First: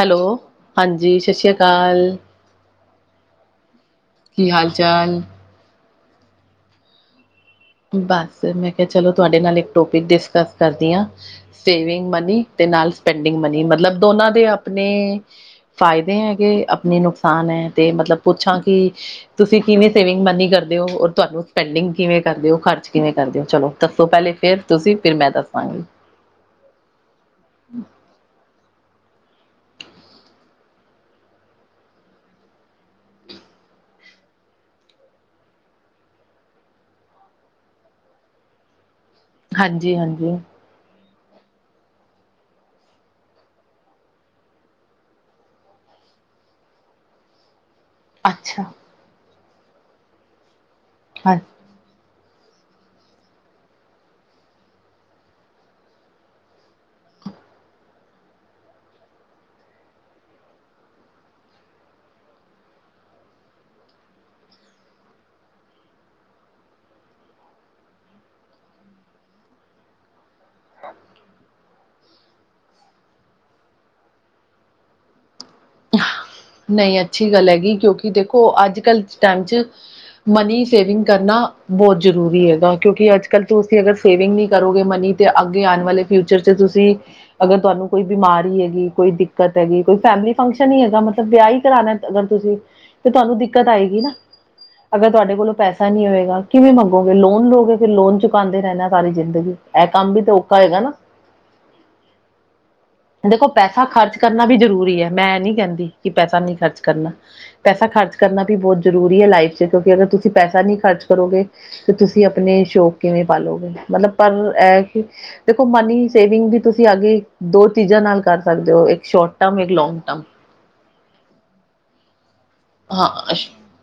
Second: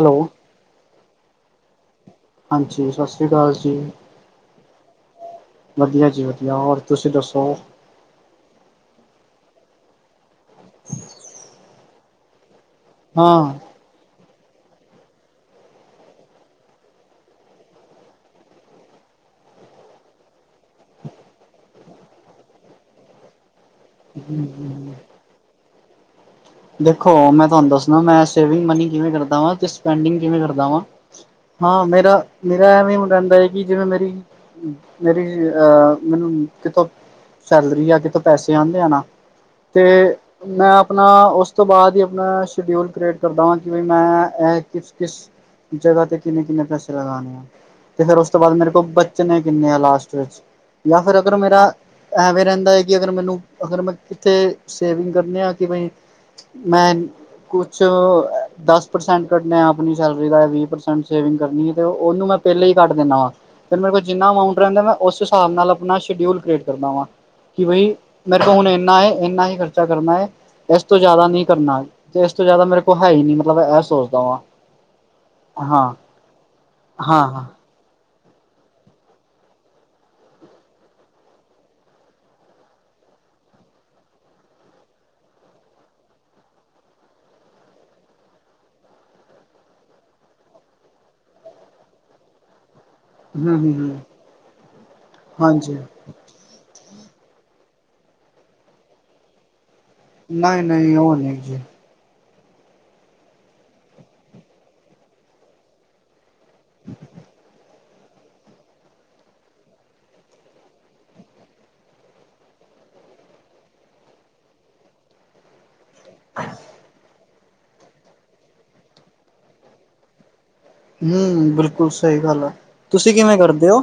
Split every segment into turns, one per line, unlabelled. Hello ਹਾਂਜੀ ਸਤਿ ਸ਼੍ਰੀ ਅਕਾਲ।
ਹਾਂਜੀ ਸਤਿ ਸ਼੍ਰੀ ਅਕਾਲ ਜੀ।
ਕੀ ਹਾਲ ਚਾਲ।
ਵਧੀਆ ਜੀ ਵਧੀਆ ਹੋਰ ਤੁਸੀਂ ਦੱਸੋ।
ਬਸ ਮੈਂ ਕਿਹਾ ਚਲੋ ਤੁਹਾਡੇ ਨਾਲ ਇੱਕ ਟੋਪਿਕ ਡਿਸਕਸ ਕਰਦੀ ਹਾਂ। ਸੇਵਿੰਗ ਮਨੀ ਤੇ ਨਾਲ ਸਪੈਂਡਿੰਗ
ਹਾਂ
ਮਨੀ ਮਤਲਬ ਦੋਨਾਂ ਦੇ ਆਪਣੇ। ਫ਼ਾਇਦੇ ਹੈਗੇ ਆਪਣੇ ਨੁਕਸਾਨ ਹੈ ਤੇ ਮਤਲਬ ਪੁੱਛਾ ਕਿ। ਤੁਸੀਂ ਕਿਵੇਂ ਸੇਵਿੰਗ ਮਨੀ ਕਰਦੇ ਹੋ ਔਰ ਤੁਹਾਨੂੰ ਸਪੈਂਡਿੰਗ ਕਿਵੇਂ। ਕਰਦੇ ਹੋ ਖਰਚ ਕਿਵੇਂ ਕਰਦੇ ਹੋ ਚਲੋ ਦੱਸੋ ਪਹਿਲੇ ਫਿਰ ਤੁਸੀਂ ਫਿਰ ਮੈਂ ਦੱਸਾਂਗੀ।
ਦੇਖੋ ਮੈਂ ਤੁਹਾਨੂੰ ਦੱਸਣਾ ਮੈਂ ਸੇਵਿੰਗ ਮਨੀ ਕਿਵੇਂ ਕਰਦਾ ਵਾਂ ਤੇ ਸਪਡਿੰਗ ਕਿਵੇਂ ਕਰਦਾ ਵਾਂ। ਹਾਂ ਮੇਰਾ ਮੇਰਾ ਐਵੇ ਹੀ ਹੋ ਰਹਿੰਦਾ ਹੈ ਕਿ ਜਿਵੇਂ ਮੇਰੀ ਮੇਰੀ ਅਹ ਮੈਨੂੰ ਕਿਥੋਂ ਸੈਲਰੀ ਆ ਕਿਥੋਂ ਪੈਸੇ ਆਂਦੇ ਆ ਨਾ। ਤੇ
ਹਾਂਜੀ ਹਾਂਜੀ
ਮੈਂ ਆਪਣਾ ਉਸ। ਉਸ ਤੋਂ ਬਾਅਦ ਹੀ ਆਪਣਾ ਸ਼ਡਿਊਲ ਕ੍ਰੀਏਟ ਕਰਦਾ ਵਾਂ ਕਿ ਮੈਂ ਇਹ ਕਿਸ ਕਿਸ। ਜਗ੍ਹਾ ਤੇ ਕਿੰਨੇ ਕਿੰਨੇ ਪੈਸੇ ਲਗਾਣੇ ਆ। ਤੇ ਫੇਰ ਉਸ ਤੋਂ ਬਾਅਦ ਮੇਰੇ
ਅੱਛਾ
ਕੋਲ ਬੱਚਨ ਨੇ ਕਿੰਨੇ ਆ ਲਾਸਟ ਚ, ਜਾਂ ਫਿਰ ਅਗਰ
ਹਾਂ
ਮੇਰਾ ਐਵੇਂ ਰਹਿੰਦਾ ਐ ਕਿ ਅਗਰ ਮੈਨੂੰ ਅਗਰ ਮੈਂ ਕਿੱਥੇ ਸੇਵਿੰਗ ਕਰਨੀ ਆ ਕਿਵੇ ਮੈਂ ਕੁਛ ਦਸ ਪ੍ਰਸੈਂਟ ਕੱਢਣੇ ਆਪਣੀ ਸੈਲਰੀ ਦਾ ਵੀਹ ਪ੍ਰਸੈਂਟ ਸੇਵਿੰਗ ਕਰਨੀ ਐ ਤੇ ਉਹਨੂੰ ਮੈਂ ਪਹਿਲੇ ਈ ਕੱਟ ਦਿੰਨਾ ਵਾ, ਫਿਰ ਮੇਰੇ ਕੋਲ ਜਿੰਨਾ ਅਮਾਊਂਟ ਰਹਿੰਦਾ ਮੈਂ ਉਸ ਹਿਸਾਬ ਨਾਲ ਆਪਣਾ ਸ਼ਡਿਊਲ ਕ੍ਰੀਏਟ ਕਰਦਾ ਵਾਂ। ਕਿ ਬਾਈ ਮੇਰੇ ਕੋਲ ਹੁਣ ਇੰਨਾ ਐ ਇੰਨਾ ਈ ਖਰਚਾ ਕਰਨਾ ਹੈ। ਇਸ ਤੋਂ ਜ਼ਿਆਦਾ ਨੀ ਕਰਨਾ, ਤੇ ਇਸ ਤੋਂ ਜ਼ਿਆਦਾ ਮੇਰੇ ਕੋਲ ਹੈ ਈ ਨੀ ਮਤਲਬ ਇਹ ਸੋਚਦਾ ਵਾਂ। ਹਾਂ,
ਨਹੀਂ
ਹਾਂ
ਅੱਛੀ
ਹਾਂ
ਗੱਲ ਹੈਗੀ ਕਿਉਂਕਿ ਦੇਖੋ ਅੱਜ ਕੱਲ੍ਹ ਟਾਈਮ ਚ ਮਨੀ ਸੇਵਿੰਗ ਕਰਨਾ ਬਹੁਤ ਜ਼ਰੂਰੀ ਹੈਗਾ ਕਿਉਂਕਿ ਅੱਜ ਕੱਲ੍ਹ ਤੁਸੀਂ ਅਗਰ ਸੇਵਿੰਗ ਨਹੀਂ ਕਰੋਗੇ ਮਨੀ। ਤੇ ਅੱਗੇ ਆਣ ਵਾਲੇ ਫਿਊਚਰ ਚ ਤੁਸੀਂ ਅਗਰ ਤੁਹਾਨੂੰ ਕੋਈ ਬਿਮਾਰੀ ਹੈਗੀ ਕੋਈ ਦਿੱਕਤ ਹੈਗੀ ਕੋਈ ਫੈਮਿਲੀ ਫੰਕਸ਼ਨ ਈ ਹੈਗਾ ਮਤਲਬ ਵਿਆਹ ਈ ਕਰਾਣਾ ਅਗਰ ਤੁਸੀਂ ਤੇ ਤੁਹਾਨੂੰ
ਹੂੰ
ਦਿੱਕਤ
ਹੂੰ ਹੂੰ
ਆਏਗੀ ਨਾ, ਅਗਰ ਤੁਹਾਡੇ ਕੋਲੋਂ
ਹਾਂਜੀ
ਪੈਸਾ ਨਈ ਹੋਏਗਾ। ਕਿਵੇਂ ਮੰਗੋਗੇ ਲੋਨ ਲਓ ਗਏ ਕਿ ਲੋਨ ਚੁਕਾਉਂਦੇ ਰਹਿਣਾ ਸਾਰੀ ਜ਼ਿੰਦਗੀ ਇਹ ਕੰਮ ਵੀ ਤਾਂ ਔਖਾ
ਨਹੀਂ
ਹੈਗਾ ਨਾ।
ਨਹੀਂ ਉਹ ਨਹੀਂ ਜੀ
ਦੇਖੋ ਪੈਸਾ ਖ਼ਰਚ ਕਰਨਾ ਵੀ ਜ਼ਰੂਰੀ ਐ ਮੈਂ ਇਹ ਨੀ ਕਹਿੰਦੀ ਕਿ ਪੈਸਾ ਨੀ ਖਰਚ ਕਰਨਾ। ਪੈਸਾ ਖਰਚ ਕਰਨਾ ਵੀ ਬਹੁਤ ਜ਼ਰੂਰੀ ਐ ਲਾਈਫ 'ਚ ਕਿਉਂਕਿ ਅਗਰ ਤੁਸੀਂ ਪੈਸਾ ਨਹੀਂ ਖਰਚ ਕਰੋਗੇ। ਕਿ ਤੁਸੀਂ ਆਪਣੇ ਸ਼ੌਕ ਕਿਵੇਂ ਪਾਲੋਗੇ ਮਤਲਬ ਪਰ ਇਹ ਕਿ ਦੇਖੋ ਮਨੀ ਸੇਵਿੰਗ ਵੀ ਤੁਸੀਂ ਅਗੇ ਦੋ ਚੀਜ਼ਾਂ ਨਾਲ ਕਰ ਸਕਦੇ ਔ ਇੱਕ ਸ਼ੋਰਟ ਟਰਮ ਇੱਕ ਲੌਗ ਟਰਮ।
ਹੂੰ ਬਿਲਕੁਲ ਸਹੀ ਗੱਲ ਆ, ਤੁਸੀਂ
ਹਾਂ
ਕਿਵੇਂ
ਸ਼
ਕਰਦੇ ਔ?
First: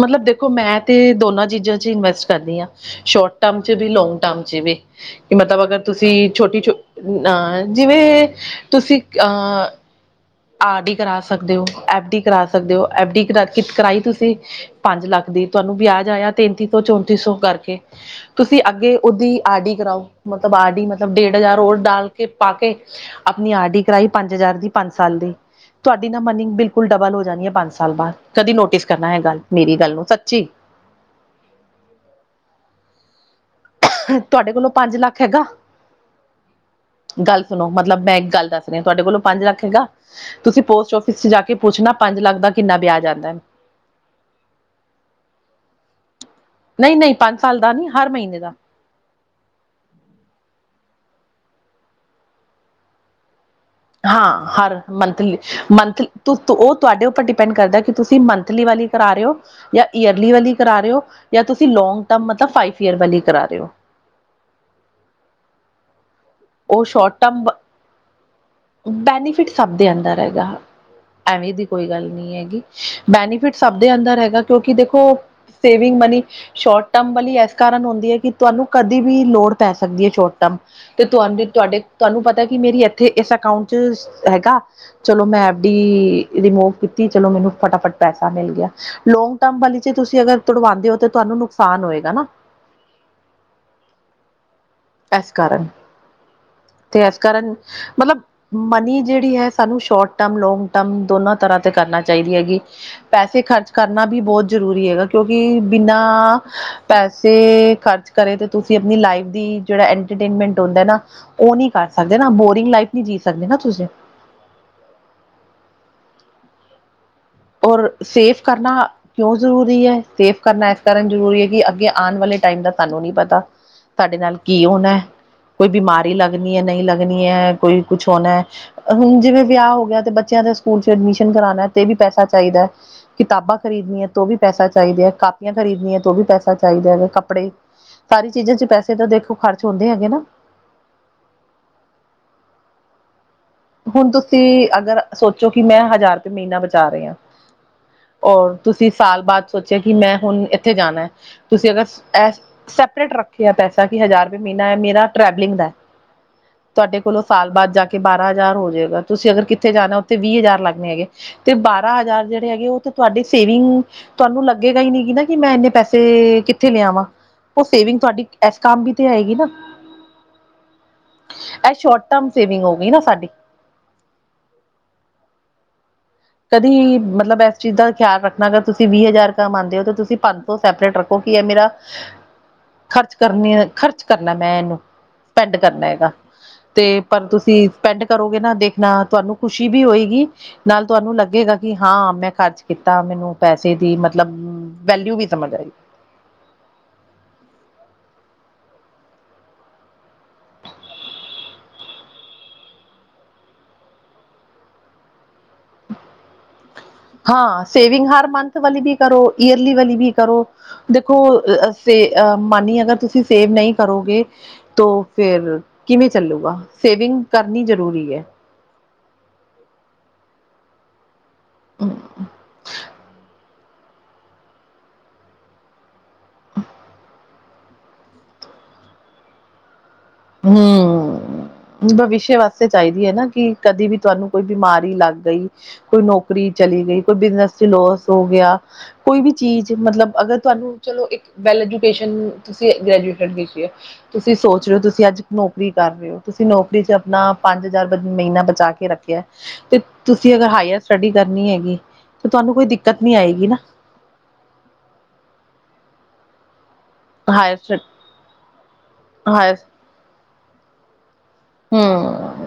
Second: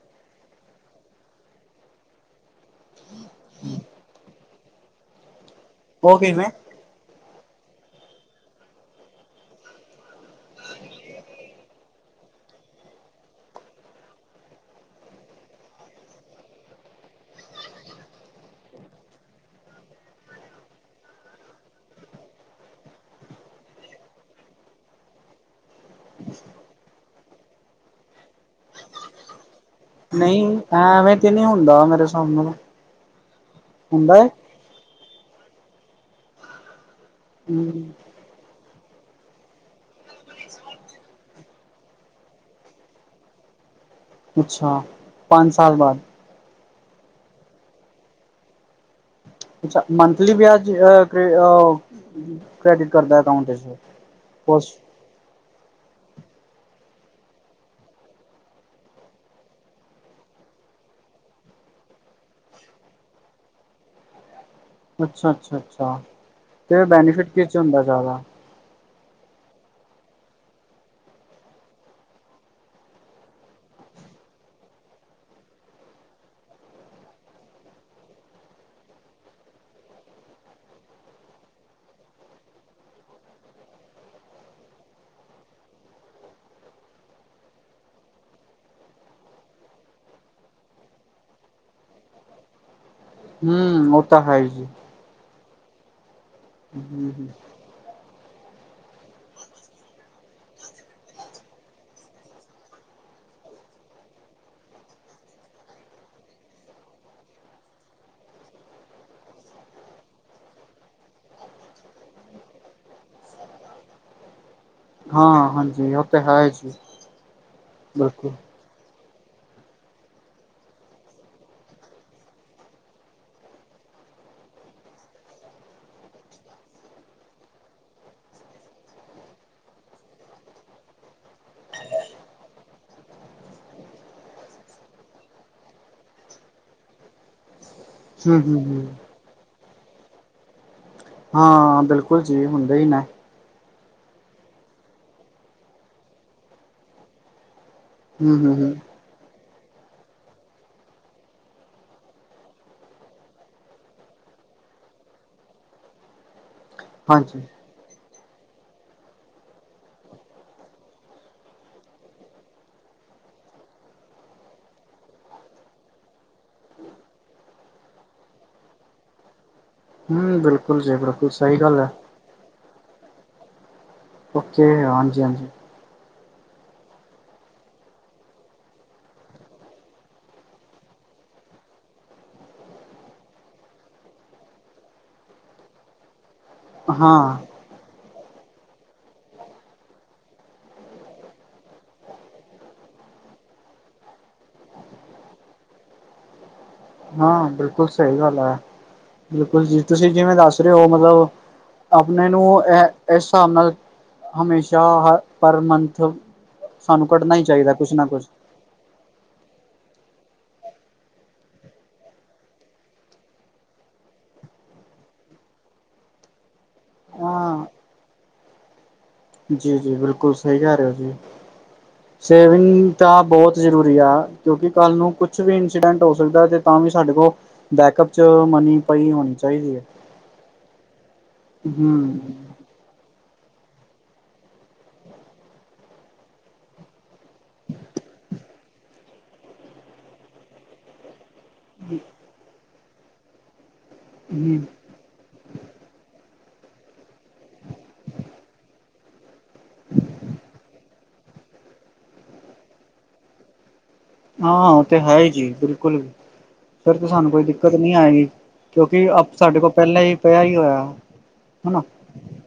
ਮਤਲਬ ਦੇਖੋ ਮੈਂ ਤੇ ਦੋਨਾਂ ਚੀਜ਼ਾਂ ਚ ਇਨਵੈਸਟ ਕਰਦੀ ਆ ਸ਼ੋਰਟ ਟਰਮ ਚ ਵੀ ਲੋਂਗ ਟਰਮ ਜਿਵੇ, ਕਿ ਮਤਲਬ ਅਗਰ
ਉਹ
ਤੁਸੀਂ
ਕਿਵੇਂ
ਛੋਟੀ ਛੋਟ ਅ ਜਿਵੇਂ ਤੁਸੀਂ ਅ ਆਰ ਡੀ ਕਰਾ ਸਕ ਸਕਦੇ ਹੋ ਐਫ ਡੀ ਕਰਾ ਸਕਦੇ ਔ ਐਫ ਡੀ ਕਰਾਈ ਤੁਸੀਂ ਪੰਜ ਲੱਖ ਦੀ ਤੁਹਾਨੂੰ ਵਿਆਜ ਆਇਆ ਤੇੈਂਤੀ ਤੋ ਚੌਂਤੀ ਸੌ ਕਰਕੇ। ਤੁਸੀਂ ਅੱਗੇ ਉਹਦੀ ਆਡੀ ਕਰਾਓ ਮਤਲਬ ਆਡੀ ਮਤਲਬ ਡੇਢ ਹਜ਼ਾਰ ਡਾਲ ਕੇ ਪਾ ਕੇ ਆਪਣੀ ਆਰ ਡੀ ਕਰਾਈ ਪੰਜ ਹਜ਼ਾਰ ਦੀ ਪੰਜ ਸਾਲ ਦੀ ਤੁਹਾਡੀ ਨਾ ਮਨਿੰਗ ਬਿਲਕੁਲ ਡਬਲ ਹੋ ਜਾਣੀ ਐ ਪੰਜ ਸਾਲ ਬਾਦ ਕਦੀ ਨੋਟਿਸ ਕਰਨਾ ਏ ਗੱਲ। ਮੇਰੀ ਗੱਲ ਨੂੰ
ਨਈ
ਸੱਚੀ
ਐ ਐਵੇਂ ਤੇ ਨਹੀਂ ਹੁੰਦਾ ਮੇਰੇ ਸਾਹਬ ਨਾਲ। ਹੁੰਦਾ ਹੈ
ਤੁਹਾਡੇ ਕੋਲੋਂ ਪੰਜ ਲੱਖ ਹੈਗਾ? ਗੱਲ ਸੁਣੋ
ਹਮ
ਮਤਲਬ ਮੈਂ ਇੱਕ ਗੱਲ ਦੱਸ ਰੀ ਤੁਹਾਡੇ ਕੋਲੋਂ ਪੰਜ ਲੱਖ ਹੈਗਾ, ਤੁਸੀਂ ਪੋਸਟ ਆਫਿਸ ਜਾ ਕੇ ਪੁੱਛਣਾ ਪੰਜ ਲੱਖ ਦਾ ਕਿੰਨਾ ਵਿਆਜ ਆਦਾ।
ਅੱਛਾ, ਪੰਜ ਸਾਲ ਬਾਦ
ਨਈ-ਨਈ ਪੰਜ ਸਾਲ ਦਾ ਨੀ ਹਰ ਮਹੀਨੇ ਦਾ।
ਅੱਛਾ ਮੰਥਲੀ ਵਿਆਜ ਅ ਕ੍ਰੇਡਿਟ ਕਰਦਾ ਅਕਾਊਂਟ
ਹਾਂ ਹਰ
ਪੋਸਟ
ਮੰਥਲੀ ਮੰਥਲੀ ਉਹ ਤੁਹਾਡੇ ਉੱਪਰ ਡਿਪੈਂਡ ਕਰਦਾ ਕਿ ਤੁਸੀਂ ਮੰਥਲੀ ਵਾਲੀ ਕਰਾ ਰੇ ਔ ਜਾਂ ਈਅਰਲੀ ਵਾਲੀ ਕਰਾ ਰਹੇ ਔ ਜਾਂ ਤੁਸੀਂ ਲੋਂਂਗ ਟਰਮ ਮਤਲਬ ਫਾਈਵ ਈਅਰ ਵਾਲੀ ਕਰਾ ਰੇ ਔ।
ਅੱਛਾ ਅੱਛਾ ਅੱਛਾ,
ਉਹ
ਤੇ
ਸ਼ੋਰਟ
ਬੈਨੀਫਿਟ
ਟਰਮ,
ਕਿਸ ਚ ਹੁੰਦਾ ਜ਼ਿਆਦਾ
ਬੈਨੀਫਿਟ ਸਭ ਦੇ ਅੰਦਰ ਹੈਗਾ। ਐਵੇਂ ਦੀ ਕੋਈ ਗੱਲ ਨੀ ਹੈਗੀ ਬੈਨੀਫਿਟ ਸਭ ਦੇ ਅੰਦਰ ਹੈਗਾ ਕਿਉਂਕਿ ਦੇਖੋ ਸੇਵਿੰਗ ਮਨੀ ਸ਼ੋਰਟ ਟਰਮ ਵਾਲੀ ਇਸ ਕਾਰਨ ਹੁੰਦੀ ਐ ਕਿ ਤੁਹਾਨੂੰ ਕਦੇ ਵੀ ਲੋੜ ਪੈ ਸਕਦੀ ਐ ਸ਼ੋਰਟ ਟਰਮ ਤੇ ਤੁ ਤੁਹਾਡੇ ਤੁਹਾਨੂੰ ਪਤਾ ਕਿ ਮੇਰੀ ਇੱਥੇ ਇਸ ਅਕਾਊਂਟ ਚ ਹੈਗਾ। ਚਲੋ ਮੈਂ ਐਫ- ਡੀ ਰਿਮੂਵ ਕੀਤੀ ਚਲੋ ਮੈਨੂੰ ਫਟਾਫਟ ਪੈਸਾ ਮਿਲ ਗਿਆ। ਲੌਗ ਟਰਮ ਵਾਲੀ ਚ ਤੁਸੀਂ ਅਗਰ ਤੁੜਵਾਉਂਦੇ ਹੋ ਤਾਂ ਤੁਹਾਨੂੰ ਨੁਕਸਾਨ ਹੋਏਗਾ ਨਾ।
ਹੂੰ ਉਹ ਤਾਂ ਹੈ ਜੀ।
ਏਸ ਕਾਰਨ, ਤੇ ਏਸ ਕਿਰਨ ਮਤਲਬ। ਮਨੀ ਜਿਹੜੀ ਐ ਸਾਨੂੰ ਸ਼ੋਰਟ ਟਰਮ ਲੋਂਗ ਟਰਮ ਦੋਨਾਂ ਤਰ੍ਹਾਂ ਤੇ ਕਰਨਾ ਚਾਹੀਦੀ ਹੈਗੀ। ਪੈਸੇ ਖਰਚ ਕਰਨਾ ਵੀ ਬਹੁਤ ਜ਼ਰੂਰੀ ਹੈਗਾ ਕਿਉਂਕਿ ਬਿਨਾਂ ਪੈਸੇ ਖਰਚ ਕਰੇ ਤੇ ਤੁਸੀਂ ਆਪਣੀ ਲਾਈਫ ਦੀ ਜਿਹੜਾ ਏਟਰਟੇਮਟ ਹੂੰਦਾ ਨਾ ਉਹ ਨੀ ਕਰ ਸਕਦੇ ਨਾ ਬੋਰਿੰਗ ਲਾਈਫ ਨੀ ਜੀ ਸਕਦੇ ਨਾ ਤੁਸੀਂ।
ਹਾਂ ਹਾਂਜੀ ਉਹ ਤਾਂ ਹੈ ਜੀ।
ਔਰ
ਬਿਲਕੁਲ
ਸੇਫ ਕਰਨਾ ਕਿਉਂ ਜ਼ਰੂਰੀ ਐ ਸੇਫ ਕਰਨਾ ਇਸ ਕਾਰਨ ਜ਼ਰੂਰੀ ਐ ਕਿ ਅੱਗੇ ਆਣ ਵਾਲੇ ਟਾਈਮ ਦਾ ਤੁਹਾਨੂੰ ਨੀ ਪਤਾ। ਤੁਹਾਡੇ ਨਾਲ ਕੀ ਹੋਣਾ, ਕੋਈ ਬਿਮਾਰੀ ਲੱਗਣੀ ਐ ਨਈ ਲੱਗਣੀ ਐ ਕੋਈ ਕੁਛ ਹੋਣਾ। ਹੁਣ ਜਿਵੇਂ ਵਿਆਹ ਹੋ ਗਿਆ ਤੇ ਬੱਚਿਆਂ ਦੇ ਸਕੂਲ ਚ ਐਡਮਿਸ਼ਨ ਕਰਾਣਾ ਤੇ ਵੀ ਪੈਸਾ ਚਾਹੀਦਾ ਐ। ਕਿਤਾਬਾਂ ਖਰੀਦਣੀਆਂ ਤੋ ਵੀ ਪੈਸਾ ਚਾਹੀਦਾ ਹੈ, ਕਾਪੀਆਂ ਖਰੀਦਣੀਆਂ ਤੋ ਵੀ ਪੈਸਾ ਚਾਹੀਦਾ ਐ, ਕੱਪੜੇ ਸਾਰੀ
ਹਮ
ਚੀਜ਼ਾਂ
ਹਮ
ਚ ਪੈਸੇ
ਹਮ
ਤਾਂ ਦੇਖੋ ਖਰਚ ਹੁੰਦੇ ਹੈਗੇ ਨਾ।
ਹਾਂ ਬਿਲਕੁਲ ਜੀ ਹੁੰਦੇ ਈ ਨਾ
ਹੁਨ ਤੁਸੀਂ ਅਗਰ ਸੋਚੋ ਕਿ ਮੈਂ ਹਜ਼ਾਰ ਰੁਪਏ ਮਹੀਨਾ ਬਚਾ ਰੇਯਾ ਆ
ਹਮ
ਔਰ
ਹਮ ਹਮ
ਤੁਸੀਂ ਸਾਲ ਬਾਅਦ ਸੋਚਿਆ ਕਿ ਮੈਂ ਹੁਣ ਇੱਥੇ ਜਾਣਾ ਹੈ ਤੁਸੀਂ ਅਗਰ ਇਹ ਸੈਪਰੇਟ ਰੱਖਿਆ ਪੈਸਾ ਕਿ ਹਜ਼ਾਰ ਰੁਪਏ ਮਹੀਨਾ ਐ ਮੇਰਾ ਟਰੈਵਲਿੰਗ ਦਾ ਹੈ ਤੁਹਾਡੇ ਕੋਲੋਂ
ਹਾਂਜੀ
ਸਾਲ ਬਾਅਦ ਜਾ ਕੇ ਬਾਰਾਂ ਹਜ਼ਾਰ ਹੋ ਜੇਗਾ ਤੁਸੀਂ ਅਗਰ ਕਿੱਥੇ ਜਾਨਾ ਉੱਥੇ ਵੀਹ ਹਜ਼ਾਰ ਲੱਗਣੇ ਹੈਗੇ ਤੇ ਬਾਰਾਂ ਹਜ਼ਾਰ ਜਿਹੜੇ ਹੈਗੇ ਉਹ ਤੇ ਤੁਹਾਡੇ ਸੇਵਿੰਗ ਤੁਹਾਨੂੰ ਲੱਗੇਗਾ ਹੀ ਨੀ ਕਿ ਨਾ ਕਿ ਮੈਂ ਇੰਨੇ ਪੈਸੇ ਕਿੱਥੇ ਲਿਆਵਾਂ। ਉਹ ਸੇਵਿੰਗ ਤੁਹਾਡੀ ਏਸ ਕੰਮ ਵੀ ਤੇ ਆਏਗੀ ਨਾ
ਹੂੰ ਬਿਲਕੁਲ ਜੀ, ਬਿਲਕੁਲ ਸਹੀ ਗੱਲ ਐ
ਕਮ ਸੇਵਿੰਗ ਹੋ ਗਈ ਨਾ ਸਾਡੀ
ਓਕੇ, ਹਾਂਜੀ-ਹਾਂਜੀ
ਕਦੀ ਮਤਲਬ ਇਸ ਚੀਜ਼ ਦਾ ਖਿਆਲ ਰੱਖਣਾ, ਅਗਰ ਤੁਸੀਂ ਵੀਹ ਹਜ਼ਾਰ ਕਮਾਉਂਦੇ ਹੋ, ਤਾਂ ਤੁਸੀਂ ਪੰਜ ਸੌ ਸੈਪਰੇਟ ਰੱਖੋ ਕੀ ਐ ਮੇਰਾ ਖਰਚ ਕਰਨੀ, ਖਰਚ ਕਰਨਾ ਮੈਂ ਇਹਨੂੰ ਸਪੈਂਡ ਕਰਨਾ ਹੈਗਾ ਤੇ ਪਰ
ਹਾਂ
ਤੁਸੀਂ ਸਪੈਂਡ ਕਰੋਗੇ ਨਾ ਦੇਖਨਾ ਤੁਹਾਨੂੰ ਖੁਸ਼ੀ ਵੀ ਹੋਏਗੀ ਨਾਲ ਤੁਹਾਨੂੰ ਲੱਗੇਗਾ ਕਿ ਹਾਂ ਮੈਂ ਖਰਚ ਕੀਤਾ, ਮੈਨੂੰ ਪੈਸੇ ਦੀ ਮਤਲਬ ਵੈਲਿਊ ਵੀ ਸਮਝ ਆਈ
ਹਾਂ, ਬਿਲਕੁਲ ਸਈ ਗੱਲ ਐ, ਬਿਲਕੁਲ ਜੀ ਤੁਸੀਂ ਜਿਵੇਂ ਦੱਸ ਰਹੇ ਔ ਮਤਲਬ ਆਪਨੇ ਨੂੰ ਇਹ ਇਸ ਹਿਸਾਬ ਨਾਲ ਹਮੇਸ਼ਾ ਹ ਪਰ ਮੰਥ ਸਾਨੂੰ ਕੱਢਣਾ ਈ
ਹਾਂ
ਚਾਈਦਾ ਕੁਛ
ਸੇਵਿੰਗ
ਨਾ
ਹਰ
ਕੁਛ।
ਮੰਥ ਵਾਲੀ ਵੀ ਕਰੋ, ਈਅਰਲੀ ਵਾਲੀ ਵੀ ਕਰੋ ਦੇਖੋ, ਅਸੇ ਅਹ ਮਾਨੀ ਅਗਰ ਤੁਸੀਂ ਸੇਵ ਨਹੀਂ ਕਰੋਗੇ ਤੋ ਫੇਰ ਕਿਵੇਂ ਚੱਲੂਗਾ ਸੇਵਿੰਗ
ਹਾਂ
ਕਰਨੀ ਜ਼ਰੂਰੀ ਐ।
ਜੀ -ਜੀ ਬਿਲਕੁਲ ਸਹੀ ਕਰ ਰਹੇ ਔ ਜੀ ਸੇਵਿੰਗ ਤਾਂ ਬਹੁਤ ਜ਼ਰੂਰੀ ਆ, ਕਿਉਂਕਿ ਕੱਲ੍ਹ ਨੂੰ ਕੁਛ ਵੀ ਇੰਸੀਡੈਂਟ ਹੋ ਸਕਦਾ ਅਤੇ ਤਾਂ ਵੀ ਸਾਡੇ ਕੋਲ ਬੈਕਅਪ ਚ ਮਨੀ ਪਈ ਹੋਨੀ ਚਾਹੀਦੀ ਐ
ਹੰ ਭਵਿਸ਼ ਵਾਸਤੇ ਚਾਹੀਦੀ ਐ ਨਾ, ਕਿ ਕਦੇ ਵੀ ਤੁਹਾਨੂੰ ਕੋਈ ਬਿਮਾਰੀ ਲੱਗ ਗਈ ਕੋਈ ਨੌਕਰੀ ਚਲੀ ਗਈ ਕੋਈ ਬਿਜਨਸ ਚ ਲੋਸ ਹੋ ਗਿਆ ਕੋਈ ਵੀ ਚੀਜ਼, ਮਤਲਬ ਅਗਰ ਤੁਹਾਨੂੰ ਚਲੋ ਇੱਕ ਵੈਲਿਡੇਸ਼ਨ ਤੁਸੀ, ਤੁਸੀਂ
ਹਮ
ਸੋਚ ਰਹੇ ਹੋ, ਤੁਸੀ ਤੁਸੀਂ ਅੱਜ ਨੌਕਰੀ ਕਰ ਰਹੇ ਹੋ, ਤੁਸੀਂ ਨੌਕਰੀ ' ਚ ਆਪਣਾਂ ਪੰਜ ਹਜ਼ਾਰ ਮਹੀਨਾਂ ਬਚਾ ਕੇ ਰੱਖਿਆ। ਤੇ ਤੁਸੀਂ ਅਗਰ ਹਾਇਰ ਸਟੱਡੀ ਕਰਨੀ ਹੈਗੀ, ਤੇ ਤੁਹਾਂਨੂੰ ਕੋਈ ਦਿੱਕਤ ਨੀਂ ਆਏਂਗੀ ਨਾ।
ਹਾਂ ਉਹ ਤੇ ਹੈ ਜੀ ਬਿਲਕੁੱਲ। ਫਿਰ ਤਾਂ ਸਾਨੂੰ ਕੋਈ ਦਿੱਕਤ
ਹਾਇਰ
ਨਹੀਂ ਆਏਗੀ, ਕਿਉਂਕਿ
ਹਾਇਰ
ਸਾਡੇ ਕੋਲ ਪਹਿਲਾਂ ਹੀ ਪਿਆ ਹੀ ਹੋਇਆ। ਹਨਾ
ਹਮ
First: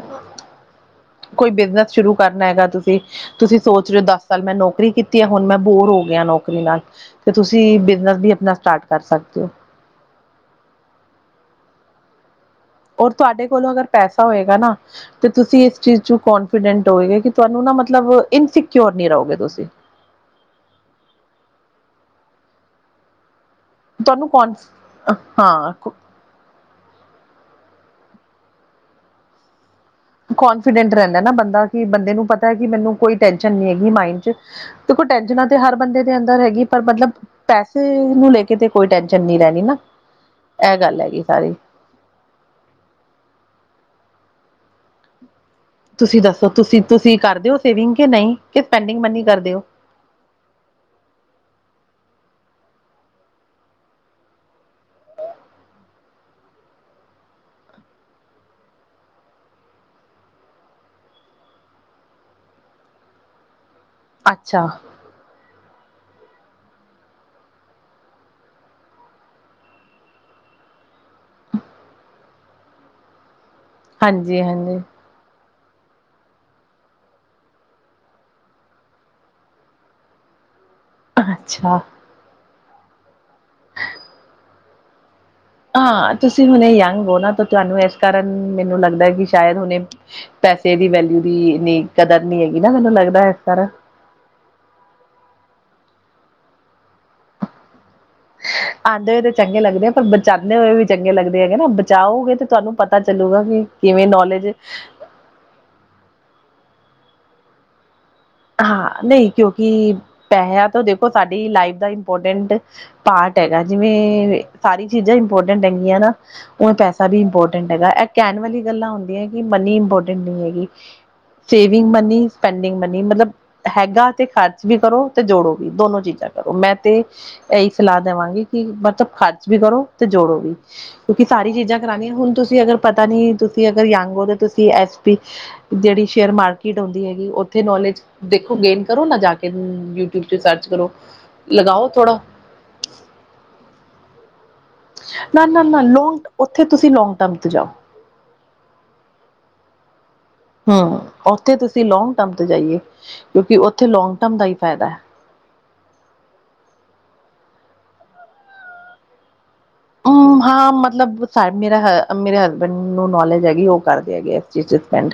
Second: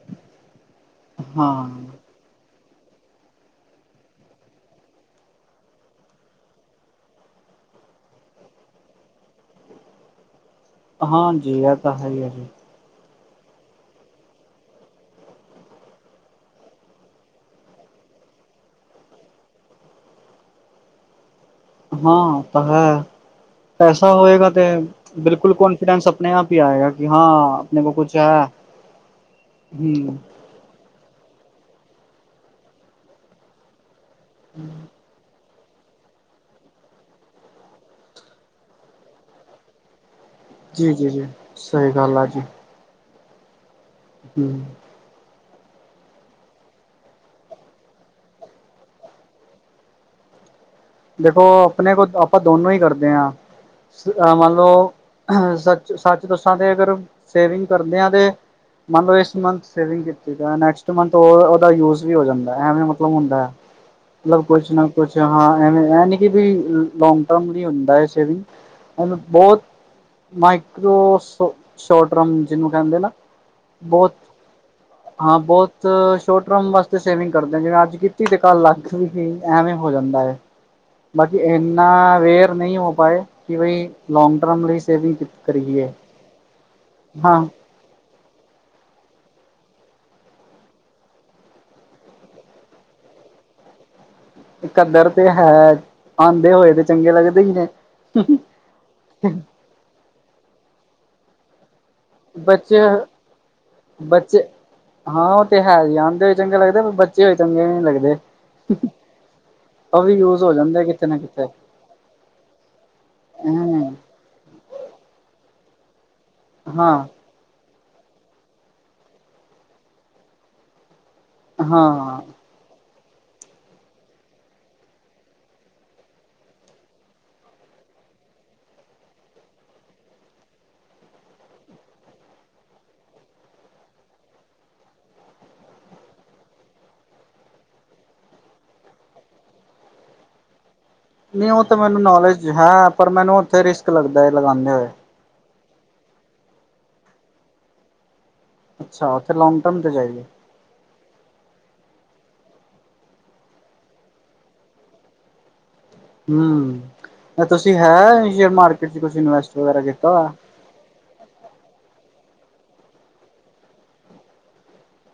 ਕੋਈ
ਹਾਂ
ਬਿਜ਼ਨਸ ਸ਼ੁਰੂ। ਕਰਨਾ ਹੈਗਾ ਤੁਸੀਂ, ਤੁਸੀਂ ਸੋਚ ਰਹੇ ਹੋ ਦਸ ਸਾਲ ਮੈਂ ਨੌਕਰੀ ਕੀਤੀ ਹੈ ਹੁਣ ਮੈਂ ਬੋਰ ਹੋ ਗਿਆ ਨੌਕਰੀ ਨਾਲ਼। ਤੁਸੀਂ ਬਿਜਨਸ ਵੀ ਆਪਣਾ ਸਟਾਰਟ ਕਰ ਸੱਕਦੇ ਹੋ।
ਹਾਂਜੀ, ਇਹ ਤਾਂ ਹੈ ਹੀ ਹੈ ਜੀ।
ਔਰ ਤੁਹਾਡੇ ਕੋਲ਼ ਅਗਰ ਪੈਸਾ ਹੋਏਗਾ ਨਾ। ਤੇ ਤੁਸੀਂ ਇਸ ਚੀਜ਼ ਚ ਕੋਂਨਫੀਡੈਂਟ ਹੋਏਗਾ, ਕਿ ਤੁਹਾਂਨੂੰ ਨਾ ਮੱਤਲਬ ਇਨਸਿਕਿਓਰ ਨ ਰਹੋਂਗੇ ਤੁਸੀਂ।
ਹਾਂ, ਤਾਂ ਹੈ ਪੈਸਾਂ
ਤੁਹਾਨੂੰ
ਹੋਏਗਾ
ਕੌਨ
ਤੇ ਬਿਲਕੁੱਲ
ਹਾਂ
ਕਾਨਫੀਡੈਂਸ। ਆਪਣੇ ਆਪ ਹੀ ਆਏਂਗਾ, ਕਿ ਹਾਂ ਆਪਣੇ ਕੋ ਕੁੱਛ ਹੈ, ਹਮ।
ਕੋਂਨਫੀਡੈਂਟ ਰਹਿੰਦਾਂ ਨਾ ਬੰਦਾਂ ਕਿ ਬੰਦੇ ਨੂੰ ਪਤਾਂ ਹੈਂ, ਕਿ ਮੈਂਨੂੰ ਕੋਈ ਟੈਨਸ਼ਨ ਨੀ ਹੈਗੀ, ਮਾਈਂਡ। ਚ ਦੇਖੋਂ ਟੈਨਸ਼ਨਾਂ ਤੇ ਹਰ ਬੰਦੇ ਦੇ ਅੰਦਰ ਹੈਗੀ, ਪਰ ਮਤਲਬ। ਪੈਸੇ ਨੂੰ ਲ਼ੈ ਕੇ ਤੇ ਕੋਈ ਟੈਸ਼ਨ ਨਹੀਂ ਰਹਿਣੀ ਨਾ। ਇਹ
ਜੀ
ਗੱਲ
-ਜੀ
ਹੈਗੀ
-ਜੀ
ਸਾਰੀ
ਸਹੀ ਗੱਲ ਆ ਜੀ। ਹਮ।
ਤੁਸੀਂ ਦੱਸੋ, ਤੁਸੀਂ -ਤੁਸੀਂ ਕਰਦੇਂ ਓ ਸੇਵਿੰਗ ਕਿ ਨਹੀਂ ਕਿ ਪੈਂਡਿੰਗ ਮੰਨੀ ਕਰਦੇਂ ਓ।
ਦੇਖੋਂ ਆਪਣੇਂ ਕੋ ਆਪਾਂ ਦੋਨੋ ਹੀ ਕਰਦੇ ਆ। ਮੰਨ ਲਓ ਸੱਚ -ਸੱਚ ਦੱਸਾਂ ਤੇ ਅਗਰ ਸੇਵਿੰਗ ਕਰਦੇ ਆ ਤੇ। ਮਨਲੋ ਇਸ ਮੰਥ ਸੇਵਿੰਗ ਕੀਤੀ ਨੈਕਸਟ ਮੰਥ ਉਹਦਾ ਯੂਜ ਵੀ ਹੋ ਜਾਂਦਾ, ਐਵੇਂ ਮਤਲਬ ਹੁੰਦਾ ਹੈ। ਮਤਲਬ
ਅੱਛਾ
ਕੁੱਛ ਨਾ ਕੁੱਛ ਹਾਂ। ਐਂਵੇ ਇਹ ਨੀ ਕਿ ਬਈ ਲੋਂਗ ਟਰਮ ਲਈ ਹੁੰਦਾ ਹੈ ਸੇਵਿੰਗ ਵੇ ਹੁਣ ਬਹੁਤ। ਮਾਈਕ੍ਰੋ ਸ਼ੋਟਰਮ ਜਿਹਨੂੰ ਕਹਿੰਦੇ ਨਾ। ਬਹੁਤ
ਹਾਂਜੀ -ਹਾਂਜੀ।
ਹਾਂ, ਬਹੁਤ ਸ਼ੋਰਟ ਟਰਮ ਵਾਸਤੇ ਸੇਵਿੰਗ ਕਰਦੇ ਆ, ਜਿਵੇਂ ਅੱਜ਼ ਕੀਤੀ ਤੇ ਕੱਲ ਲੱਗ ਵੀ ਗਈ ਐਵੇਂ ਹੋਂ ਜਾਂਦਾ ਏਂ। ਬਾਕੀ
ਅੱਛਾ
ਇੰਨਾਂ ਅਵੇਅਰ ਨਹੀਂ ਹੋ ਪਾਏ, ਕਿ ਬਈ ਲੋਂਗ ਟਰਮ ਲਈ ਸੇਵਿੰਗ ਕੀਤ।
ਹਾਂ ਤੁਸੀਂ ਹੁਣੇ ਯੰਗ ਹੋ ਨਾ, ਤਾਂ ਤੁਹਾਨੂੰ ਇਸ ਕਾਰਨ ਮੈਂਨੂੰ ਲੱਗਦਾ ਕਿ ਸ਼ਾਇਦ ਹੁਣੇ। ਪੈਸੇ ਦੀ ਵੈਲਿਊ ਦੀ ਇੰਨੀਂ ਕਦਰ ਨੀ ਹੈਗੀ ਨਾ, ਮੈਂਨੂੰ ਲੱਗਦਾ ਇਸ ਤਰ੍ਹਾਂ।
ਕੱਦਰ ਤੇ ਹੈ, ਆਂਦੇ ਹੋਏ ਤੇ ਚੰਗੇ ਲੱਗਦੇ ਹੀ ਨੇਂ।
ਆਂਦੇ ਹੋਏ ਤਾਂ ਚੰਗੇ ਲੱਗਦੇ ਆ, ਪਰ ਬਚਾਂਦੇ ਹੋਏ ਵੀ ਚੰਗੇ ਲੱਗਦੇ ਹੈਗੇ ਨਾ। ਚਾਓਗੇ ਤੇ ਤੁਹਾਂਨੂੰ
ਬੱਚੇ
ਪਤਾ ਚੱਲੂਗਾ, ਕਿ ਕਿਵੇਂ
ਬੱਚੇ
ਨੌਲੇਜ।
ਹਾਂ ਉਹ ਤੇ ਹੈ ਹੀ ਆਂਦੇ ਹੋਏ ਚੰਗੇ ਲੱਗਦੇ, ਬੱਚੇ ਹੋਏ ਚੰਗੇ ਨੀਂ ਲੱਗਦੇ।
ਹਾਂ ਨਹੀਂ ਕਿਉਂਕਿ
ਉਹ ਵੀ ਯੂਜ ਹੋ
ਪੈਹਿਆ ਤੋਂ
ਜਾਂਦੇ ਕਿਤੇ
ਦੇਖੋਂ
ਨਾ ਕਿਤੇ
ਸਾਡੀ ਲਾਈਫ ਦਾ ਇੰਪੋਰਟੈਂਟ। ਪਾਰਟ ਹੈਗਾ
ਹਮ
ਜਿਵੇਂ ਸਾਰੀ ਚੀਜ਼ਾਂ ਇੰਪੋਰਟੈਂਟ ਹੈਗੀਆਂ ਨਾ, ਉਵੇਂ ਪੈਸਾ
ਹਾਂ
ਵੀ ਇੰਪੋਰਟ। ਇਹ ਕਹਿਣ ਵਾਲੀ ਗੱਲਾਂ ਹੁੰਦੀਆਂ ਕਿ ਮਨੀ ਇੰਪੋਰਟੈਂਟ ਨਹੀਂ ਹੈਗੀ, ਸੇਵਿੰਗ
ਹਾਂ
ਮਨੀ। ਸਪੈਂਡਿੰਗ ਮਨੀ, ਮਤਲਬ ਹੈਗਾ ਤੇ ਖਰਚ ਵੀ ਕਰੋ ਤੇ ਜੋੜੋ ਵੀ ਦੋਨੋ ਚੀਜ਼ਾਂ ਕਰੋ ਮੈਂ ਤੇ। ਇਹੀ ਸਲਾਹ ਦਵਾਂਗੀ ਕਿ ਮਤਲਬ ਖਰਚ ਵੀ ਕਰੋ ਤੇ ਜੋੜੋ ਵੀ। ਕਿਉਂਕਿ ਸਾਰੀ ਚੀਜ਼ਾਂ ਕਰਉਣੀਆਂ। ਹੁਣ ਤੁਸੀਂ ਅਗਰ ਪਤਾ ਨੀ ਤੁਸੀਂ ਅਗਰ ਯੰਗ ਦੇ ਤੁਸੀਂ ਐਸ ਪੀ। ਜਿਹੜੀ ਸ਼ੇਅਰ ਮਾਰਕੀਟ ਹੁੰਦੀ ਹੈਗੀ ਉੱਥੇ ਨੌਲੇਜ। ਦੇਖੋਂ ਗੇਨ ਕਰੋ ਨਾ ਜਾ ਕੇ, ਯੂਟਿਊਬ ਚ ਸਰਚ ਕਰੋਂ।
ਨਹੀਂ ਉਹ ਤਾਂ ਮੈਂਨੂੰ ਨੌਲੇਜ ਹੈ, ਪਰ ਮੈਂਨੂੰ ਉੱਥੇ ਰਿਸਕ ਲੱਗਦਾ ਹੈ, ਲਗਾਉਂਦੇ ਹੋਏ‌।
ਨਾ- ਨਾ, ਨਾ ਲੋਂਂਗ ਉੱਥੇ ਤੁਸੀਂ ਲੋਂਂਗ ਟਰਮ ਤੇ ਜਾਓ।
ਅੱਛਾ, ਉੱਥੇ ਲੋਂਗ ਟਰਮ ਤੇ ਜਾਈਏ।
ਹਮ, ਉੱਥੇ ਤੁਸੀਂ ਲੌਂਗ ਟਰਮ ਤੇ ਜਾਈਏ, ਕਿਉਂਕਿ ਉੱਥੇ ਲੌਂਗ ਟਰਮ ਦਾ ਹੀ ਫਾਇਦਾ ਹੈ।
ਹੂੰ, ਤੁਸੀਂ ਹੈ ਸ਼ੇਅਰ ਮਾਰਕੀਟ ਚ ਤੁਸੀ ਇਨਵੈਸਟ ਵਗੈਰਾ ਕੀਤਾ ਹੋਇਆ ਹੈ।
ਹਮ ਹਾਂ ਮਤਲਬ ਸਾਡੇ ਮੇਰਾ ਮੇਰੇ ਹਸਬੈਂਡ ਨੂੰ ਨੌਲੇਜ ਹੈਗੀ ਉਹ ਕਰਦੇ ਹੈਗੇ ਇਸ ਚੀਜ਼ ਚ ਸਪੈਂਡ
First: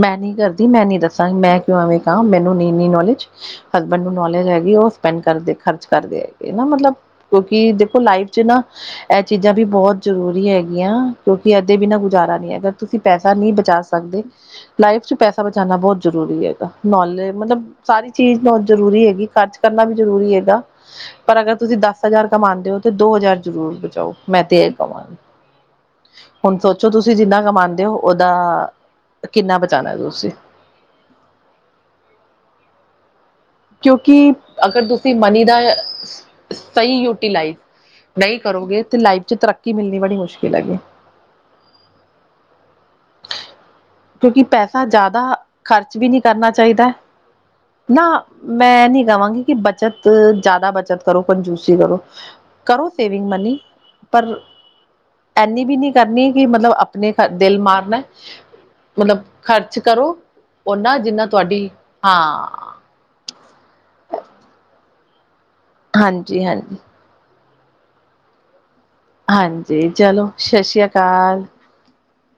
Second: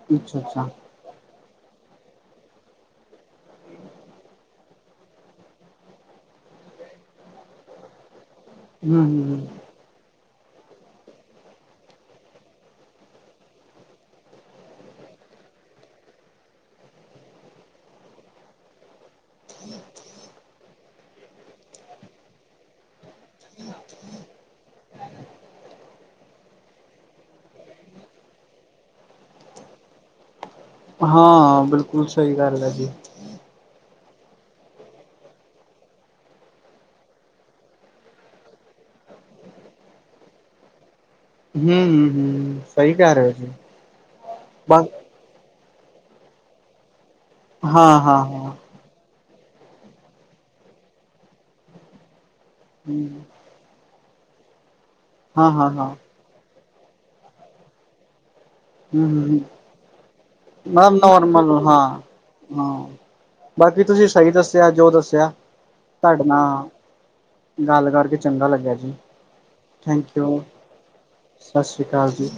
ਮੈਂ ਨੀ
ਅੱਛਾ ਅੱਛਾ
ਕਰਦੀ, ਮੈਂ ਨੀ ਦੱਸਾਂ ਮੈਂ ਕਿਉਂ ਐਵੇਂ ਕਹਾਂ ਮੈਨੂੰ ਨੀ ਇੰਨੀ ਨੌਲੇਜ ਹਸਬੈਂਡ ਨੂੰ ਨੌਲਿਜ ਹੈਗੀ, ਉਹ ਸਪੇੰਡ ਕਰਦੇ, ਖਰਚ ਕਰਦੇ ਹੈਗੇ ਮਤਲਬ ਕਿਉਂਕਿ ਦੇਖੋ ਲਾਈਫ ਚ ਨਾ
ਹੂੰ
ਇਹ
ਹੂੰ
ਚੀਜ਼ਾਂ ਵੀ ਬਹੁਤ ਜ਼ਰੂਰੀ ਹੈਗੀਆਂ ਕਿਉਂਕਿ ਅਦੇੇ ਬਿਨਾਂ ਗੁਜ਼ਾਰਾ ਨਹੀਂ ਹੈਗਾ। ਤੁਸੀਂ ਪੈਸਾ ਨਹੀਂ ਬਚਾ ਸਕਦੇ ਲਾਈਫ ਚ ਪੈਸਾ ਬਚਾਉਣਾ ਬਹੁਤ ਜ਼ਰੂਰੀ ਹੈਗਾ ਨੌਲੇਜ ਮਤਲਬ ਸਾਰੀ ਚੀਜ਼ ਬਹੁਤ ਜ਼ਰੂਰੀ ਹੈਗੀ ਖਰਚ ਕਰਨਾ ਵੀ ਜ਼ਰੂਰੀ ਹੈਗਾ। ਪਰ ਅਗਰ ਤੁਸੀਂ ਦਸ ਹਜ਼ਾਰ ਕਮਾਉਂਦੇ ਹੋ ਤਾਂ ਦੋ ਹਜ਼ਾਰ ਜ਼ਰੂਰ ਜਾਓ ਮੈਂ ਤੇ [unintelligible] ਹੁਣ ਸੋਚੋ ਤੁਸੀਂ ਜਿੰਨਾ ਕਮਾਉਂਦੇ ਹੋ, ਉਹਦਾ ਕਿੰਨਾ ਬਚਾਉਣਾ ਤੁਸੀਂ
ਹਾਂ ਬਿਲਕੁਲ ਸਹੀ ਗੱਲ ਹੈ ਜੀ।
ਕਿਉਂਕਿ ਅਗਰ ਤੁਸੀਂ ਮਨੀ ਦਾ ਸਹੀ ਯੂਟੀਲਾਈਜ਼ ਨਹੀਂ ਕਰੋਗੇ ਤੇ ਲਾਈਫ ਚ ਤਰੱਕੀ ਮਿਲਣੀ ਬੜੀ ਮੁਸ਼ਕਿਲ ਹੈਗੀ
ਹੂੰ -ਹੂੰ ਹੂੰ ਸਹੀ ਕਹਿ ਰਹੇ ਜੀ।
ਕਿਉਂਕਿ ਪੈਸਾ
ਬਸ
ਜ਼ਿਆਦਾ ਖ਼ਰਚ ਵੀ ਨਹੀਂ ਕਰਨਾ ਚਾਹੀਦਾ
ਹਾਂ
ਨਾ
ਹਾਂ ਹਾਂ
ਮੈਂ ਨੀ ਕਵਾਂਗੀ ਕਿ ਬੱਚਤ ਜ਼ਿਆਦਾ ਬੱਚਤ ਕਰੋ ਕੰਜੂਸੀ ਕਰੋ। ਕਰੋ ਸੇਵਿੰਗ ਮਨੀ ਪਰ
ਹਾਂ
ਇਨੀ
ਹਾਂ
ਵੀ
ਹਾਂ
ਨਹੀਂ ਕਰਨੀ ਕਿ ਮਤਲਬ ਆਪਣੇ ਦਿਲ ਮਾਰਨਾ
ਹੂੰ
ਮਤਲਬ
-ਹੂੰ ਹੂੰ
ਖਰਚ ਕਰੋ
ਨਾ
ਓਨਾ ਜਿੰਨਾ
ਨੌਰਮਲ
ਤੁਹਾਡੀ
ਹਾਂ, ਹਾਂ ਬਾਕੀ ਤੁਸੀਂ ਸਹੀ ਦੱਸਿਆ ਜੋ ਦੱਸਿਆ। ਤੁਹਾਡੇ
ਹਾਂਜੀ
ਨਾਲ
ਹਾਂਜੀ
ਗੱਲ ਕਰਕੇ ਚੰਗਾ ਲੱਗਿਆ ਜੀ,
ਹਾਂਜੀ ਚਲੋ
ਥੈਂਕਯੂ,
ਸਤਿ ਸ੍ਰੀ ਅਕਾਲ
ਸਤਿ ਸ਼੍ਰੀ ਅਕਾਲ ਜੀ।